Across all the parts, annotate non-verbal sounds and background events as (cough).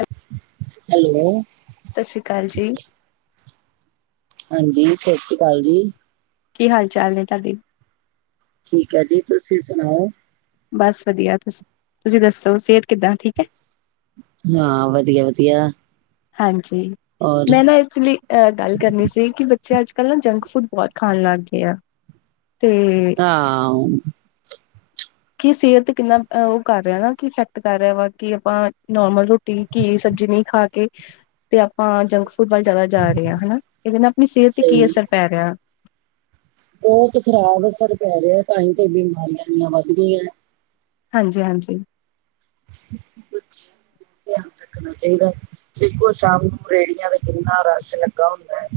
Hello, hello. ਸਤਿ ਸ਼੍ਰੀ ਅਕਾਲ ਜੀ। ਹਾਂਜੀ, ਸਤਿ ਸ਼੍ਰੀ ਅਕਾਲ ਜੀ। ਕੀ ਹਾਲ-ਚਾਲ ਨੇ ਤੁਹਾਡੇ? ਠੀਕ ਹੈ ਜੀ, ਤੁਸੀਂ ਸੁਣਾਓ? ਬਸ ਵਧੀਆ, ਤੁਸੀਂ ਦੱਸੋ ਸਿਹਤ ਕਿੱਦਾਂ ਠੀਕ ਹੈ। ਹਾਂ ਵਧੀਆ-ਵਧੀਆ। ਹਾਂਜੀ, ਮੈਂ ਨਾ ਐਕਚੁਲੀ ਅ ਗੱਲ ਕਰਨੀ ਸੀ ਕਿ ਬੱਚੇ ਅੱਜ-ਕੱਲ੍ਹ ਨਾ ਜੰਕ ਫੂਡ ਬਹੁਤ ਖਾਣ ਲੱਗ ਗਏ ਆ। ਤੇ ਹਾਂ। ਕਿ ਸਿਹਤ ਕਿੰਨਾ ਉਹ ਕਰ ਰਿਹਾ ਨਾ ਕਿ ਇਫੈਕਟ ਕਰ ਰਿਹਾ ਵਾ ਕਿ ਆਪਾਂ ਨੋਰਮਲ ਰੋਟੀ ਕੀ ਸਬਜ਼ੀ ਨਹੀਂ ਖਾ ਕੇ ਤੇ ਆਪਾਂ ਜੰਕ ਫੂਡ ਜ਼ਿਆਦਾ ਜਾ ਰਿਹੇਹਾ ਹਨਾ, ਇਹਦੇ ਨਾਲ ਆਪਣੀ ਸਿਹਤ ਤੇ ਕੀ ਸਹੀ ਅਸਰ ਪੈ ਰਿਹਾ। ਬਹੁਤ ਖਰਾਬ ਅਸਰ ਪੈ ਰਿਹਾ, ਤਾਂਹੀ ਤੇ ਬਿਮਾਰੀਆਂ ਦੀਆਂ ਵੱਧ ਗਈਆਂ। ਹਾਂਜੀ-ਹਾਂਜੀ। ਬੱਚਿਆਂ ਨੂੰ ਧਿਆਨ ਰੱਖਣਾ ਚਾਹੀਦਾ। ਦੇਖੋ ਸ਼ਾਮ ਨੂੰ ਰੇਹੜੀਆਂ ਦਾ ਕਿੰਨਾ ਰਸ਼ ਲੱਗਾ ਹੁੰਦਾ ਐ।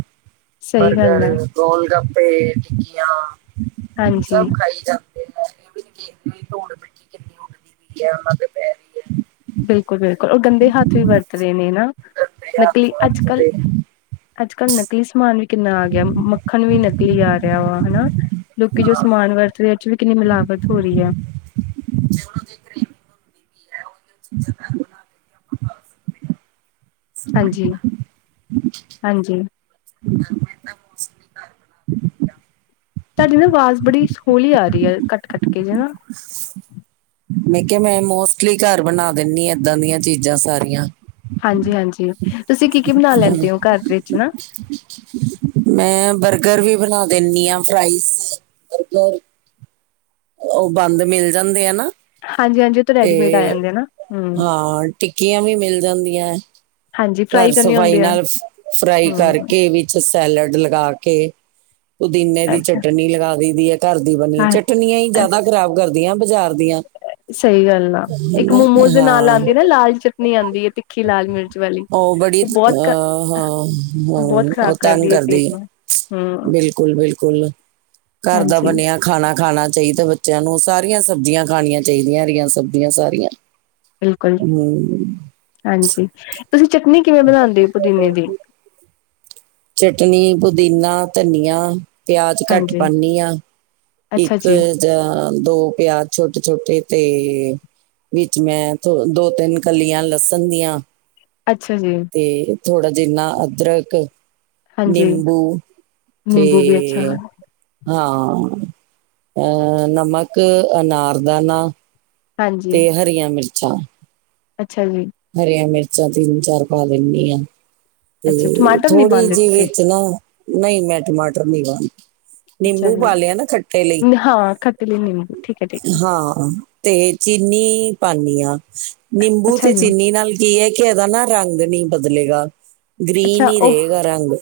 ਸਹੀ ਗੱਲ ਬਰਗਰ, ਹੈ ਗੋਲ ਗੱਪੇ, ਟਿੱਕੀਆਂ ਹਾਂਜੀ ਸਭ ਖਾਈ ਜਾ। ਇਹ ਵੀ ਨੀ ਕਹਿੰਦੇ ਧੋੜ ਮਿੱਟੀ ਕਿੰਨੀ ਉੱਡਦੀ ਪਈ ਹੈ ਉਹਨਾਂ ਦੇ ਬਿਲਕੁਲ-ਬਿਲਕੁਲ, ਉਹ ਗੰਦੇ ਹੱਥ ਵੀ ਵਰਤ ਰਹੇ ਨੇ ਨਾ ਨਕਲੀ ਅੱਜ-ਕੱਲ ਅੱਜ-ਕੱਲ੍ਹ ਨਕਲੀ ਸਮਾਨ ਵਿੱਚ ਕਿੰਨਾ ਆ ਗਿਆ। ਮੱਖਣ ਵੀ ਨਕਲੀ ਆ ਰਿਹਾ ਵਾ ਹਨਾ, ਲੋਕੀ ਜੋ ਸਮਾਨ ਵਰਤਦੇ। ਵੀ ਕਿੰਨੀ ਮਿਲਾਵਟ ਹੋ ਰਹੀ ਹੈ। (unintelligible) ਹਾਂਜੀ-ਹਾਂਜੀ। ਅੱ। ਤੁਹਾਡੀ ਨਾ ਆਵਾਜ਼ ਬੜੀ ਸਲੋਲੀ ਆ ਰਹੀ ਹੈ ਕੱਟ ਕੱਟ ਕੇ ਜਾ ਮੈਂ ਕਿਹਾ ਮੈਂ ਮੋਸਟਲੀ ਘਰ ਬਣਾ ਦਿੰਨੀ ਆ ਏਦਾਂ ਦੀਆਂ ਚੀਜ਼ਾਂ ਸਾਰੀਆਂ। ਹਾਂਜੀ-ਹਾਂਜੀ ਤੁਸੀਂ ਕੀ ਕੀ ਬਣਾ ਲੈਂਦੇ ਹੋ ਘਰ ਦੇ ਵਿੱਚ ਹਨਾ। ਮੈਂ ਬਰਗਰ ਵੀ ਬਣਾ ਦਿੰਦੀ ਆ, ਫਰਾਈਜ਼ ਬਰਗਰ। ਉਹ ਬੰਦ ਮਿਲ ਜਾਂਦੇ ਆ ਨਾ। ਹਾਂਜੀ ਹਾਂਜੀ ਉਹ ਤਾਂ ਤੇ ਰੈਡੀਮੇਡ ਆ ਜਾਂਦੇ ਨਾ ਹੂੰ ਹਾਂ ਟਿੱਕੀਆਂ ਵੀ ਮਿਲ ਜਾਂਦੀਆਂ। ਹਾਂਜੀ ਫਰਾਈ ਘਰ ਕਰਨੀ ਸਫ਼ਾਈ ਹੁੰਦੀ ਆ ਨਾਲ ਫਰਾਈ ਹੂੰ ਕਰਕੇ ਵਿੱਚ ਸੈਲਡ ਲਗਾ ਕੇ ਪੁਦੀਨੇ ਦੀ ਅੱਛਾ ਚਟਨੀ ਲਗਾ ਦੇ ਦੀ ਐ ਘਰ ਦੀ ਬਣੀ, ਹਾਂ ਚਟਨੀਆਂ ਹੀ ਜ਼ਿਆਦਾ ਖ਼ਰਾਬ ਕਰਦੀਆਂ ਬਾਜ਼ਾਰ ਦੀਆਂ। ਸਹੀ ਗੱਲ ਆ, ‌ ਇੱਕ ਹਨਾ ਮੋਮੋਜ਼ ਦੇ ਨਾਲ ਹਾਂ ਆਂਦੀ ਨਾ ਲਾਲ ਚਟਨੀ ਆਂਦੀ ਹੈ ਤੇ ਮੱਖੀ ਲਾਲ ਮਿਰਚ ਵਾਲੀ, ਬੜੀ ਉਹ ਬਹੁਤ ਅਹ, ਹਾਂ ਉਹ ਬਹੁਤ ਹਾਂ, ਖ਼ਰਾਬ ਕਰਦੀ ਹੈ ਪੇਟ ਨੂੰ। ਹੂੰ ਬਿਲਕੁਲ-ਬਿਲਕੁਲ ਘਰ ਦਾ ਹਾਂਜੀ ਬਣਿਆ ਖਾਣਾ ਖਾਣਾ ਚਾਹੀਦਾ। ਬੱਚਿਆਂ ਨੂੰ ਸਾਰੀਆਂ ਸਬਜ਼ੀਆਂ ਖਾਣੀਆਂ ਚਾਹੀਦੀਆਂ, ਰਹੀਆਂ ਸਬਜ਼ੀਆਂ ਸਾਰੀਆਂ। ਬਿਲਕੁਲ। ਹਮ ਹਾਂਜੀ, ਤੁਸੀਂ ਚਟਨੀ ਕਿਵੇਂ ਬਣਾਦੇ ਹੋ ਪੁਦੀਨੇ ਦੀ? ਚਟਨੀ ਪੁਦੀਨਾ, ਧਨੀਆ, ਪਿਆਜ ਘੱਟ ਹਾਂਜੀ, ਪਾਂਦੀ ਆ। ਅੱਛਾ ਇੱਕ ਜੀ, ਜਾਂ ਦੋ ਪਿਆਜ ਛੋਟੇ-ਛੋਟੇ ਤੇ ਵਿੱਚ ਮੈਂ ਥੋ ਦੋ-ਤਿੰਨ ਕਲੀਆਂ ਲਸਣ ਦੀਆਂ। ਅੱਛਾ ਜੀ। ਤੇ ਥੋੜਾ ਜਿੰਨਾ ਅਦਰਕ ਹਾਂਜੀ, ਨਿੰਬੂ ਤੇ ਨਿੰਬੂ ਵੀ ਅੱਛਾ ਹਾਂ, ਅਹ ਨਮਕ, ਅਨਾਰ ਦਾਨਾ ਹਾਂਜੀ, ਤੇ ਹਰੀਆਂ ਮਿਰਚਾਂ। ਅੱਛਾ ਜੀ। ਹਰੀਆਂ ਮਿਰਚਾਂ ਤਿੰਨ-ਚਾਰ ਪਾ ਦਿੰਦੀ ਆ। ਅੱਛਾ ਤੇ ਟਮਾਟਰ ਨੀ ਥੋੜ੍ਹੀ ਪਾਉਂਦੇ ਜਿਹੀ ਤੁਸੀਂ? ਵਿੱਚ ਨਾ, ਨਈ ਮੈਂ ਟਮਾਟਰ ਨਹੀਂ ਪਾਂਦੀ। ਅੱਛਾ ਨਿੰਬੂ ਜੀ, ਪਾ ਲਿਆ ਨਾ ਖੱਟੇ ਲਈ, ਹਾਂ ਖੱਟੇ ਲਈ ਨਿੰਬੂ ਠੀਕ ਹੈ, ਠੀਕ ਹੈ, ਹਾਂ। ਤੇ ਚੀਨੀ ਪਾਨੀ ਹਾਂ ਨਿੰਬੂ ਅੱਛਾ ਤੇ ਜੀ। ਚੀਨੀ ਨਾਲ ਕੀ ਹੈ ਕਿ ਇਹਦਾ ਨਾ ਰੰਗ ਨੀ ਬਦਲੇਗਾ ਗ੍ਰੀਨ ਅੱਛਾ ਹੀ ਉਹ ਰਹੇਗਾ ਰੰਗ।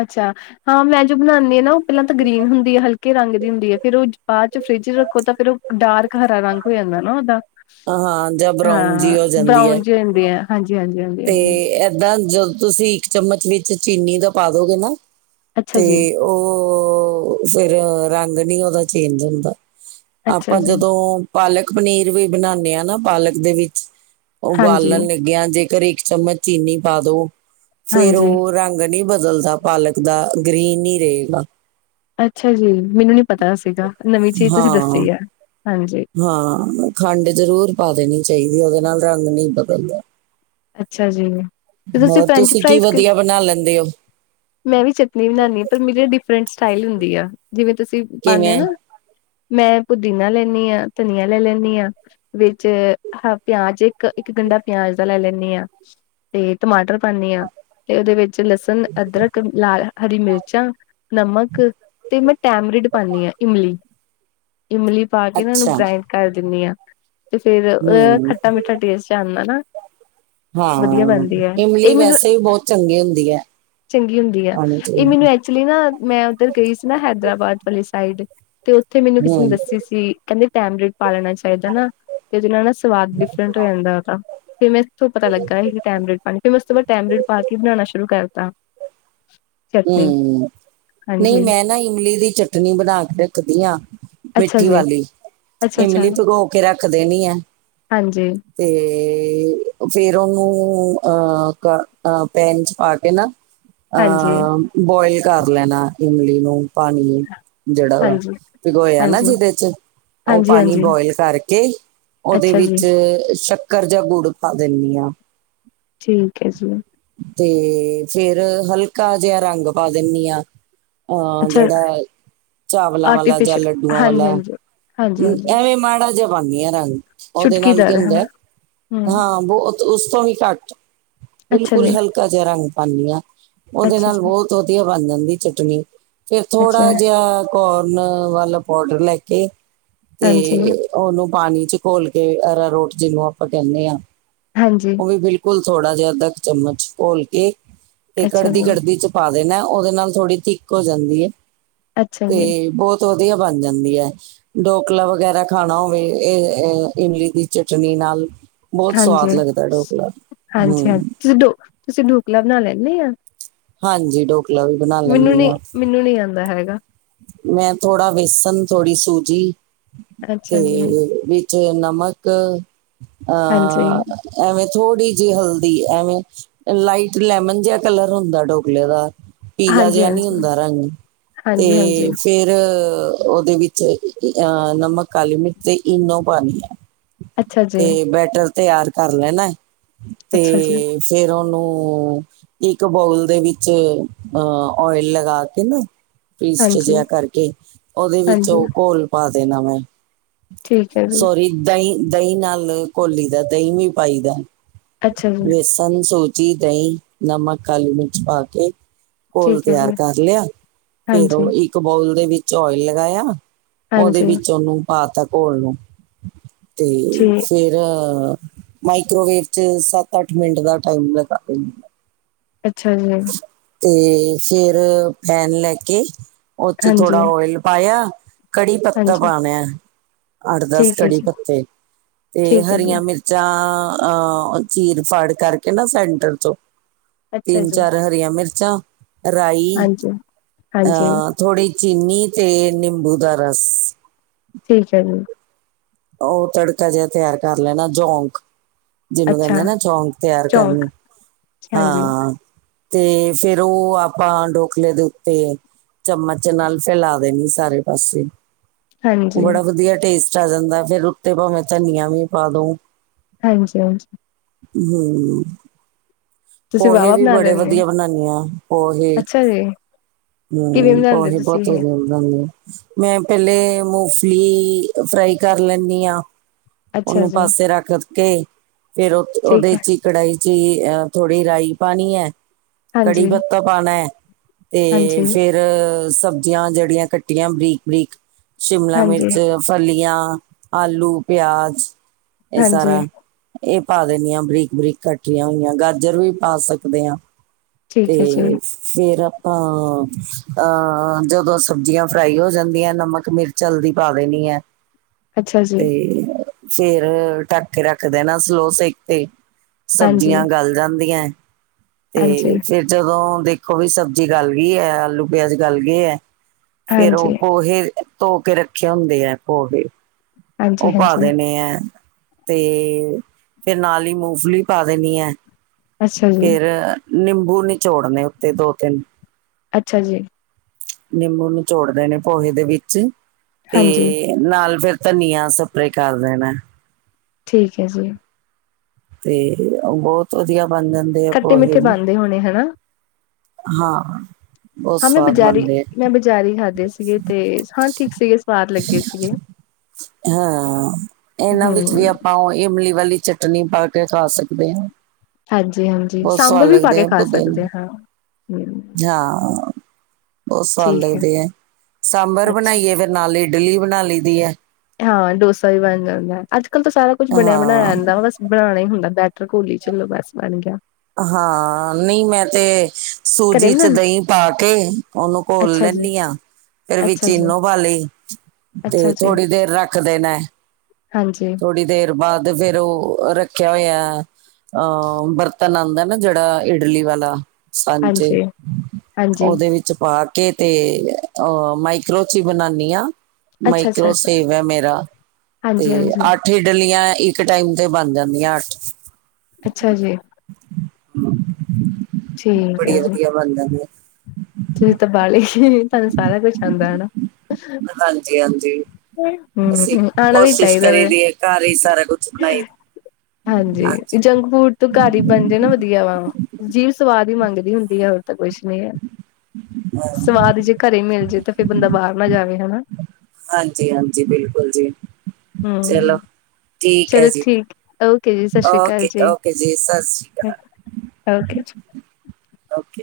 ਅੱਛਾ। ਹਾਂ ਮੈਂ ਜੋ ਬਣਾਉਂਦੀ ਹਾਂ ਨਾ ਉਹ ਪਹਿਲਾਂ ਤਾਂ ਗ੍ਰਰੀਨ ਹੁੰਦੀ ਹੈ ਹਲਕੇ ਰੰਗ ਦੀ ਹੁੰਦੀ ਹੈ ਫੇਿਰ ਉਹ ਬਾਅਦ ਚ ਫਰਿੱਜ ਰੱਖੋ ਤਾਂ ਫੇਰ ਉਹ ਡਾਰਕ ਹਰਾ ਰੰਗ ਹੋ ਜਾਂਦਾ ਨਾ ਉਹਦਾ। ਹਾਂ ਜਾਂ ਬਰਾਊਨ ਹਾਂ ਜੀ ਹੋ ਜਾਂਦੀ ਹੈ ਬਰਾਉਨ ਜਿ ਹੁੰਦੇ ਆ ਹਾਂਜੀ ਹਾਂਜੀ ਹਾਂਜੀ ਤੇ ਹਾਂਜੀ ਹਾਂਜੀ। ਏਦਾਂ ਜਦੋਂ ਤੁਸੀਂ ਇੱਕ ਚਮਚ ਵਿੱਚ ਚੀਨੀ ਦਾ ਪਾ ਦੋਗੇ ਨਾ ਅੱਛਾ ਤੇ ਜੀ, ਉਹ ਫੇਰ ਰੰਗ ਨੀ ਉਹਦਾ ਚੇਂਜ ਹੁੰਦਾ। ਅੱਛਾ ਆਪਾਂ ਜੀ, ਜਦੋਂ ਪਾਲਕ ਪਨੀਰ ਵੀ ਬਣਾਉਦੇ ਹਾਂ ਨਾ ਪਾਲਕ ਦੇ ਵਿੱਚ। ਹਾਂਜੀ, ਉਬਾਲਣ ਲੱਗਿਆ ਜੇਕਰ ਇੱਕ ਚਮਚ ਚੀਨੀ ਪਾ ਦੋ ਫੇਰ ਹਾਂਜੀ। ਉਹ ਰੰਗ ਨਹੀਂੀ ਬਦਲਦਾ ਪਾਲਕ ਦਾ ਗ੍ਰਰੀਨ ਨ ਰਹੇਗਾ। ਅੱਛਾ ਜੀ ਮੈਨੂੰ ਨੀ ਪਤਾ ਸੀਗਾ ਨਵੀਂ ਚੀਜ਼ ਤੁਸੀਂ ਹਾਂ ਦੱਸੀ ਹੈ ਹਾਂਜੀ। ਹਾਂ ਖੰਡ ਜ਼ਰੂਰ ਪਾ ਦੇਣੀ ਚਾਹੀਦੀ ਉਹਦੇ ਨਾਲ ਰੰਗ ਨਹੀਂ ਬਦਲਦਾ। ਅੱਛਾ ਜੀ। ਤੇ ਹੋਰ ਫਰੈਂਚ ਤੁਸੀਂ ਕੀ ਫਰਾਈਜ਼ ਕ ਵਧੀਆ ਬਣਾ ਲੈਂਦੇ ਹੋ। ਮੈਂ ਵੀ ਚਟਨੀ ਬਣਾਉਾਨਦੀ ਹਾਂ ਪਰ ਮੇਰੀ ਡਿਫਰੈਂਟ ਸਟਾਈਲ ਹੁੰਦੀ ਆ ਜਿਵੇਂ ਤੁਸੀਂ ਪਾਉਂਦੇ ਹੋ ਕਿਵੇਂ ਨਾ। ਮੈਂ ਪੁਦੀਨਾ ਲੈਨੀ ਹਾਂ ਧਨੀਆ ਲੈ ਲੈਂਨੀ ਹਾਂ। ਵਿੱਚ ਹਾਂ ਪਿਆਜ ਇੱਕ ਇੱਕ ਗੰਡਾ ਪਿਆਜ ਦਾ ਲੈ ਲੈਂਨੀ ਆ ਤੇ ਟਮਾਟਰ ਪਾਉਨੀ ਹਾਂ ਤੇ ਉਹਦੇ ਵਿੱਚ ਲਸਣ ਅਦਰਕ ਲਾਲ ਹਰੀ ਮਿਰਚਾਂ ਨਮਕ ਤੇ ਮੈਂ ਟੈਮਰਿਡ ਪਾਉਦੀ ਹਾਂ ਇਮਲੀ ਇਮਲੀ। ਪਾ ਕੇ ਨਾ ਉਹਨੂੰ ਅੱਛਾ ਗ੍ਰਾਇੰਡ ਕਰ ਦਿੰਦੀ ਆਾਂ ਤੇ ਫੇਰ ਹੂੰ ਖੱਟਾ ਮਿੱਠਾ ਟੇਸਟ ਆਉਂਦਾ ਨਾ। ਵਧੀਆ ਹਾਂ ਬਣਦੀ ਹੈ ਇਮਲੀ ਇਹ ਮੈਨੂੰ ਵੈਸੇ ਵੀ ਬਹੁਤ ਚੰਗੀ ਹੁੰਦੀ ਹੈ ਚੰਗੀ ਹੁੰਦੀ ਆ ਖਾਣੀ ਇਹ ਚਾਹੀਦੀ ਮੈਨੂੰ ਐਕਚੁਲੀ ਨਾ ਮੈਂ ਉੱਧਰ ਗਈ ਸੀ ਨਾ ਹੈਦਰਾਬਾਦ ਵਾਲੇ ਸਾਈਡ ਤੇ ਉੱਥੇ ਮੈਨੂੰ ਕਿਸੇ ਨੇ ਹੂੰ ਦੱਸੀ ਸੀ। ਕਹਿੰਦੇ ਟੈਮਰਿੰਡ ਪਾ ਲੈਣਾ ਚਾਹੀਦਾ ਨਾ ਤੇ ਉਹਦੇ ਨਾਲ ਨਾ ਸਵਾਦ ਡਿਫਰੈਂਟ ਹੋ ਜਾਂਦਾ ਹੈਗਾ। ਫਿਰ ਮੈਂ ਤੋਂ ਪਤਾ ਲੱਗਾ ਸੀ ਟੈਮਰਿੰਡ ਪਾਣੀ ਫਿਰ ਮੈਂ ਉਸ ਤੋਂ ਬਾਅਦ ਟੈਮਰਿੰਡ ਪਾ ਕੇ ਬਣਾਉਣਾ ਸ਼ੁਰੂ ਕਰਤਾ। ਚਟਨੀ। ਹਮ ਨਹੀਂ ਹਾਂਜੀ ਮੈਂ ਨਾ ਇਮਲੀ ਦੀ ਚਟਨੀ ਬਣਾ ਕੇ ਰੱਖਦੀ ਹਾਂ। ਅੱਛਾ ਮਿੱਠੀ ਜੀ ਵਾਲੀ ਅੱਛਾ-ਅੱਛਾ ਇਮਲੀ ਭਕੋ ਕੇ ਰੱਖ ਦੇਣੀ ਹੈ। ਤੇ ਤੇ ਫੇਰ ਉਹਨੂੰ ਅਹ ਪੈਨ ਚ ਪਾ ਕੇ ਨਾ। ਹਾਂਜੀ-ਹਾਂਜੀ, ਅਹ ਬੋਇਲ ਕਰ ਲੈਣਾ ਇਮਲੀ ਨੂੰ। ਪਾਣੀ ਜਿਹੜਾ ਵਾ ਭਿਗੋਇਆ ਨਾ ਹਾਂਜੀ-ਹਾਂਜੀ, ਜਿਹਦੇ ਚ ਉਹ ਪਾਣੀ ਹਾਂਜੀ-ਹਾਂਜੀ ਬੋਆਇਲ ਕਰਕੇ ਉਹਦੇ ਅੱਛਾ ਜੀ ਵਿੱਚ ਸ਼ਕ ਰ ਜ਼ਾ ਗੁੜ ਪਾ ਦਿੰਦੀ ਹਾਂ। ਠੀਕ ਹੈ ਜੀ। ਤੇ ਫੇਿਰ ਹਲਕਾ ਜਿਹਾ ਰੰਗ ਪਾ ਦਿੰਦੀ ਹਾਂ। ਹਾਂ ਅੱਛਾ ਜਿਹੜਾ ਚਾਵਲਾਂ ਵਾਲਾ ਜਾਂ ਆਰਟੀਫਿਸ਼ਲ ਲੱਡੂਆਂ ਹਾਂਜੀ ਵਾਲਾ। ਹਾਂਜੀ ਹਾਂਜੀ ਹਾਂਜੀ ਐਵੇਂ ਮਾੜਾ ਜਿਹਾ ਪਾਉਂਦੀ ਹ ਰੰਗ ਉਹਦੇ ਨਾਲ ਕੀ ਚੁਟਕੀਦਾਰ ਹਨਾ ਹੁੰਦਾ ਹਮ ਹਾਂ ਬਹੁ ਉਸ ਤੋਂ ਵੀ ਘੱਟ ਅੱਛਾ ਬਿਲਕੁਲ ਜੀ ਹਲਕਾ ਜਿਹਾ ਰੰਗ ਪਾਉਦੀ ਹਾਂ। ਉਹਦੇ ਅੱਛਾ ਨਾਲ ਜੀ ਬਹੁਤ ਵਧੀਆ ਬਣ ਜਾਂਦੀ ਚਟਨੀ ਫੇਰ ਅੱਛਾ ਥੋੜਾ ਜਿਹਾ ਕੋਰਨ ਵੱਲ ਪਾਊਡਰ ਲੈ ਕੇ ਤੇ ਹਾਂਜੀ ਉਹਨੂੰ ਪਾਣੀ ਚ ਘੋਲ ਕੇ ਐਰਾਰੂਟ ਜਿਹਨੂੰ ਆਪਾਂ ਕਹਿੰਦੇ ਹਾਂ। ਹਾਂਜੀ। ਉਹ ਵੀ ਬਿਲਕੁਲ ਥੋੜਾ ਜਿਹਾ ਅੱਧਾ ਕੁ ਚਮਚ ਘੋਲ ਕੇ ਤੇ ਅੱਛਾ ਕੜਦੀ ਜੀ ਕੜਦੀ ਚ ਪਾ ਦੇਣਾ ਉਹਦੇ ਨਾਲ ਥੋੜ੍ਹੀ ਥਿੱਕ ਹੋ ਜਾਂਦੀ ਹੈ ਅੱਛਾ ਜੀ ਤੇ ਬਹੁਤ ਵਧੀਆ ਬਣ ਜਾਂਦੀ ਹੈ। ਢੋਕਲਾ ਵਗੈਰਾ ਖਾਣਾ ਹੋਵੇ ਇਹ ਇਮਲੀ ਦੀ ਚਟਨੀ ਨਾਲ। ਬਹੁਤ ਹਾਂਜੀ ਸਵਾਦ ਲੱਗਦਾ ਡੋਕਲਾ ਹਾਂਜੀ ਹਮ ਹਾਂਜੀ ਤੁਸੀਂ ਡੋ ਤੁਸੀਂ ਡੋਕਲਾ ਬਣਾ ਲੈਂਦੇ ਆ। ਹਾਂਜੀ ਡੋਕਲਾ ਵੀ। ਬਣਾ ਮੈਨੂੰ ਲੈਂਦੀ ਨੀ ਹਾਂ ਮੈਨੂੰ ਨੀ ਆਉਂਦਾ ਹੈਗਾ। ਮੈਂ ਥੋੜਾ ਬੇਸਣ ਥੋੜੀ ਸੂਜੀ ਤੇ ਅੱਛਾ ਜੀ ਵਿੱਚ ਜੇ ਨਮਕ ਅਹ। ਹਾਂਜੀ ਐਵੇਂ ਥੋੜ੍ਹੀ ਜਿਹੀ ਹਲਦੀ ਐਵੇਂ ਲਾਈਟ ਲੈਮਨ ਜਿਹਾ ਕਲਰ ਹੁੰਦਾ। ਢੋਕਲੇ ਦਾ ਪੀਲਾ ਹਾਂਜੀ ਜਿਹਾ ਨਹੀਂ ਹਾਂਜੀ ਹੁੰਦਾ ਰੰਗ ਤੇ ਹਾਂਜੀ ਹਾਂਜੀ ਫਿਰ ਉਹਦੇ ਵਿੱਚ ਨਮਕ ਕਾਲੀ ਮਿਰਚ ਤੇ ਇਨੋ ਪਾਉਣੀ ਹੈ। ਅੱਛਾ ਜੀ ਤੇ ਬੈਟਰ ਤਿਆਰ ਕਰ ਲੈਣਾ ਤੇ ਅੱਛਾ ਜੀ ਫੇਰ ਉਹਨੂੰ ਇੱਕ ਬੋਊਲ ਦੇ ਵਿੱਚ ਅ ਓਇਲ ਲਗਾ ਕੇ ਨਾ ਪਰੀਸਟ ਹਾਂਜੀ ਜਿਹਾ ਕਰਕੇ ਉਹਦੇ ਵਿੱਚ ਹਾਂਜੀ ਉਹ ਘੋਲ ਪਾ ਦੇਣਾ ਵੈ। ਠੀਕ ਹੈ ਜੀ ਸੋਰੀ ਦਹੀਂ ਦਹੀਂ ਨਾਲ ਘੋਲੀ ਦਾ ਦਹੀਂ ਵੀ ਪਾਈ ਦਾ। ਅੱਛਾ ਜੀ ਬੇਸਨ ਸੂਜੀ ਦਹੀਂ ਨਮਕ ਕਾਲੀ ਮਿਰਚ ਪਾ ਕੇ ਘੋਲ ਠੀਕ ਹੈ ਤਿਆਰ ਜੀ ਕਰ ਲਿਆ ਫੇਰ ਹਾਂਜੀ ਉਹ ਇੱਕ ਬਾਊਲ ਦੇ ਵਿੱਚ ਓਇਲ ਲਗਾਇਆ। ਉਹਦੇ ਹਾਂਜੀ ਵਿੱਚ ਉਹਨੂੰ ਪਾ ਤਾ ਘੋਲ ਨੂੰ ਤੇ ਠੀਕ ਫਿਰਰ ਮਾਈਕ੍ਰੋਵੇਵ ਚ ਸੱਤ ਅੱਠ ਮਿੰਟ ਦਾ ਟਾਈਮ ਲਗਾ ਦਾ ਅੱਛਾ ਜੀ। ਤੇ ਫੇਰ ਪੈਨ ਲੈਕੇ ਉਹ ਚ ਹਾਂਜੀ ਥੋੜਾ ਓਇਲ ਪਾਇਆ। ਕੜੀ ਪੱਤਾ ਹਾਂਜੀ ਪਾਣਾ ਅੱਠ ਦਸ ਠੀਕ ਹੈ ਕੜੀ ਜੀ, ਪੱਤੇ ਤੇ ਠੀਕ ਹੈ ਜੀ। ਹਰੀਆਂ ਮਿਰਚ ਜਾਂ ਅ ਚੀਰ ਫੜ ਕਰਕੇ ਨਾ ਸੈਂਟਰ ਤੋਂੋਂ' ਅੱਛਾ ਜੀ। ਹਰੀਆਂ ਮਿਰਚਾਂ ਰਾਈ ਹਾਂਜੀ, ਹਾਂਜੀ ਅਹ ਥੋੜੀ। ਚੀਨੀ ਤੇ ਨਿੰਬੂ ਦਾ ਰਸ। ਠੀਕ ਹੈ ਜੀ। ਉਹ ਤੜਕਾ ਜਿਹਾ ਤਿਆਰ ਕਰ ਲੈਣਾ ਝੋਂਕ। ਜਿਹਨੂੰ ਅੱਛਾ ਕਹਿੰਦੇ ਨਾ ਝੋਂਕ ਤਿਆਰ ਚੌਕ ਕਰਨੀ ਹਾਂਜੀ, ਹਾਂ। ਤੇ ਫੇਰ ਉਹ ਆਪਾਂ ਢੋਕਲੇ ਦੇ ਉੱਤੇ ਚਮਚ ਨਾਲ ਫੈਲਾ ਦੇਣੀ ਸਾਰੇ ਪਾਸੇ। ਹਾਂਜੀ। ਬੜਾ ਵਧੀਆ ਟੇਸਟ ਆ ਜਾਂਦਾ ਫੇਰ ਉੱਤੇ ਭਾਵੇਂ ਧਨੀਆ ਵੀ ਪਾ ਦਊ। ਹਾਂਜੀ ਹਾਂਜੀ। ਹੂੰ ਤੁਸੀਂ ਪੋਹੇ ਵਾਹਵਾ ਵੀ ਬਣਾ ਬੜੇ ਲੈਂਦੇ ਹੋ, ਵਧੀਆ ਬਨਾਂਦੀ ਹ ਪੋਹੇ। ਅੱਛਾ ਜੀ ਕਿਵੇਂ ਹੂੰ ਬਣਾਉਂਦੇ ਉਹੀ ਤੁਸੀਂ ਬਹੁਤ ਇਹ? ਜ ਮੈਂ ਪਹਿਲੇ ਮੂੰਗਫਲੀ ਫਰਾਈ ਕਰ ਲੈਂਦੀ ਆਂ। ਅੱਛਾ ਉਹਨੂੰ ਜੀ, ਪਾਸੇ ਰੱਖ ਕੇ ਫੇਰ ਠੀਕ ਉਹਦੇ ਹੈ, ਚ ਹੀ ਕੜਾਹੀ ਚ ਹੀ ਆ। ਥੋੜ੍ਹੀ ਰਾਈ ਪਾਣੀ ਹੈ ਕੜੀ ਹਾਂਜੀ, ਪੱਤਾ ਪਾਣਾ ਹੈ ਤੇ ਹਾਂਜੀ, ਫੇਰ ਫ ਸਬਜ਼ੀਆਂ ਜਿਹੜੀਆਂ ਕੱਟੀਆਂ ਬਰੀਕ ਬਰੀਕ ਸ਼ਿਮਲਾ ਹਾਂਜੀ, ਮਿਰਚ ਫਲੀਆਂ ਆਲੂ ਪਿਆਜ ਇਹ ਹਾਂਜੀ। ਸਾਰਾ ਇਹ ਪਾ ਦੇਣੀ ਆ ਬਰੀਕ ਬਰੀਕ ਕੱਟਰੀਆਂ ਹੋਈਆਂ ਗਾਜਰ ਵੀ ਪਾ ਸਕਦੇ ਹਾਂ। ਠੀਕ ਹੈ ਜੀ, ਤੇ ਫੇਰ ਆਪਾਂ ਅਹ ਜਦੋਂ ਸਬਜ਼ੀਆਂ ਫਰਾਈ ਹੋ ਜਾਂਦੀਆਂ ਨਮਕ ਮਿਰਚ ਚ ਹਲਦੀ ਪਾ ਦੇਣੀ ਐ। (unintelligible) ਜੀ, ਤੇ ਫੇਰ ਢੱਕ ਰੱਖਦੇ ਨਾ ਸਲੋ ਸੇਕ ਤੇ ਹਾਂਜੀ, ਸਬਜ਼ੀਆਂ ਗਲ ਜਾਂਦੀਆਂ ਤੇ ਹਾਂਜੀ, ਫਿਰ ਜਦੋਂ ਦੇਖੋ ਵੀ ਸਬਜ਼ੀ ਗੱਲ ਗਈ ਹੈ ਆਲੂ ਪਿਆਜ ਗੱਲ ਗਏ ਐ। ਫੇਰ ਉਹ ਹਾਂਜੀ। ਪੋਹੇ ਧੋ ਕੇ ਰੱਖੇ ਹੁੰਦੇ ਆ ਪੋਹੇ ਹਾਂਜੀ, ਉਹ ਪਾ ਹਾਂਜੀ, ਦੇਣੇ ਐ। ਤੇ ਫੇਰ ਨਾਲ ਹੀ ਮੂੰਗਫਲੀ ਪਾ ਦੇਣੀ ਐ ਅੱਛਾ ਜੀ, ਫੇਰ ਨਿੰਬੂ ਨੀਚੋੜਨੇ ਉੱਤੇ ਦੋ ਤਿੰਨ ਅੱਛਾ ਜੀ ਨਿੰਬੁ ਨੂੰ ਨੀਚੋੜ ਦੇਨੇ ਪੋਹੇ ਦੇ ਵਿੱਚ ਤੇ ਹਾਂਜੀ, ਨਾਲ ਫੇਰ ਧਨੀਆ ਸਪ੍ਰੇ ਕਰਦੇਣੇ ਠੀਕ ਹੈ ਜੀ ਤੇ ਉਹ ਬਹੁਤ ਵਧੀਆ ਬਣਦੇ ਖੱਟੇ ਮਿੱਠੇ ਬਣਦੇ ਹੋਣੇ ਹੈਨਾ ਹਾਂ ਬਹੁਤ ਹਾਂ ਮੈਂ ਸਵਾਦ ਬਜ਼ਾਰੀ ਬਣਦੇ ਆ। ਮੈਂ ਬਜ਼ਾਰੀ ਖਾਧੇ ਸੀਗੇ ਤੇ ਹਾਂ ਠੀਕ ਸੀਗੇ ਸਵਾਦ ਲੱਗੇ ਸੀਗੇ ਹਾਂ ਇਹਨਾਂ ਵਿੱਚ ਵੀ ਹੂੰ ਆਪ ਪਾਓ ਇਮਲੀ ਵਾਲੀ ਚਟਨੀ ਪਾ ਕੇ ਖਾ ਸਕਦੇ ਹਾਂ ਹਾਂਜੀ -ਹਾਂਜੀ ਬਹੁਤ ਸਵਾਦ ਸਾਂਬਰ ਵੀ ਪਾ ਲੱਗਦੇ ਕੇ ਆ ਖਾ ਪੁਦੀਨੇ ਸਕਦੇ ਹਾਂ ਹਾਂ ਬਹੁਤ ਸਵਾਦ ਲੱਗਦੇ ਹੈ ਸਾਂਬਰ ਅੱਛਾ ਬਣਾਈਏ ਫੇਰ ਨਾਲ ਇਡਲੀ ਬਣਾ ਲਈ ਦੀ ਹੈ ਹਾਂ ਡੋਸਾ ਵੀ ਬਣ ਜਾਂਦਾ ਅੱਜ ਕੱਲ੍ਹ ਤਾਂ ਸਾਰਾ ਕੁੱਛ ਬਣਿਆ ਹਾਂ। ਬਣਾਇਆ ਜਾਂਦਾ ਵ ਬਸ ਬਣਾਉਣਾ ਹੀ ਹੁੰਦਾ ਬੈਟਰ ਘੋਲੀ ਚਲੋ ਬਸ ਬਣ ਗਿਆ ਹਾਂ ਨਹੀਂ ਮੈਂ ਤੇ ਘਰੇ ਸੂਜੀ ਚ ਬਣਾਣਾ ਦਹੀਂ ਪਾ ਕੇ ਉਹਨੂੰ ਘੋਲ ਅੱਛਾ ਜੀ ਲੈਂਨੀ ਹਾਂ ਫਿਰ ਵੀਚ ਅੱਛਾ ਜੀ ਈਨੋ ਪਾਲੀ ਅੱਛਾ ਤੇ ਥੋੜ੍ਹੀ ਦੇਰ ਰੱਖਦੇਨਾ ਹਾਂਜੀ ਥੋੜੀ ਦੇਰ ਬਾਅਦ ਫੇਰ ਉਹ ਰੱਖਿਆ ਹੋਇਆ ਅਹ ਬਰਤਨ ਆਉਂਦਾ ਨਾ ਜਿਹੜਾ ਜਿਹੜਾ ਇਡਲੀ ਵਾਲਾ ਸਾਂਚੇ ਹਾਂਜੀ-ਹਾਂਜੀ-ਹਾਂਜੀ ਉਹਦੇ ਵਿੱਚ ਚ ਪਾ ਕੇ ਤੇ ਅ ਮਾਈਕਰੋ ਚ ਹੀ ਬਣਾਉਦੀ ਹ ਅੱਛਾ-ਅੱਛਾ ਅੱਛਾ ਮਾਈਕਰੋਸੇਵ ਹੈ ਮੇਰਾ ਤੇ ਹਾਂਜੀ-ਹਾਂਜੀ ਇਹਡਲੀਆਂ ਇੱਕ ਟਾਈਮ ਤੇ ਬਣ ਜਾਂਦੀਆਂ ਅੱਠ ਅੱਛਾ ਜੀ ਠੀਕ ਬੜੀ ਹੈ ਜੀ ਵਧੀਆ ਬਣ ਜਾਂਦੀਆ ਤਾਂ ਬਾਲੇ ਨ ਤੁਹਾਨੂੰ ਸਾਰਾ ਕੁਛ ਆਉਂਦਾ ਹੈ ਹਾਂਜੀ -ਹਾਂਜੀ ਅਸੀਂ ਹੂੰ ਆਣਾ ਵੀ ਕੋਸ਼ਿਸ਼ ਚਾਹੀਦਾ ਵੈਸੇ ਕਰੀ ਦੀਏ ਘਰ ਹੀ ਸਾਰਾ ਕੁਛ ਬਣਾਈ ਹਾਂਜੀ ਜੰਕ ਫੂਡ ਤੋਂ ਘਰ ਹੀ ਬਣ ਜੇ ਵਧੀਆ ਵਾ ਜੀਭ ਸਵਾਦ ਹੀ ਮੰਗਦੀ ਹੁੰਦੀ ਹੈ ਹੋਰ ਤਾਂ ਕੁਛ ਨੀ ਹੈ। ਸਵਾਦ ਜੇ ਘਰੇ ਮਿਲ ਜਾਵੇ ਤਾਂ ਫਿਰ ਬੰਦਾ ਬਾਹਰ ਨਾ ਜਾਵੇ ਹਨਾ ਹਾਂਜੀ -ਹਾਂਜੀ ਬਿਲਕੁਲ ਜੀ ਚਲੋ ਹੂੰ। ਠੀਕ ਹੈ ਚਲੋ ਜੀ ਠੀਕ, ਓਕੇ ਜੀ ਸਤਿ ਸ੍ਰੀ ਅਕਾਲ ਓਕੇ -ਓਕੇ ਜੀ ਸਤਿ ਸ਼੍ਰੀ ਅਕਾਲ ਓਕੇ ਜੀ ਓਕੇ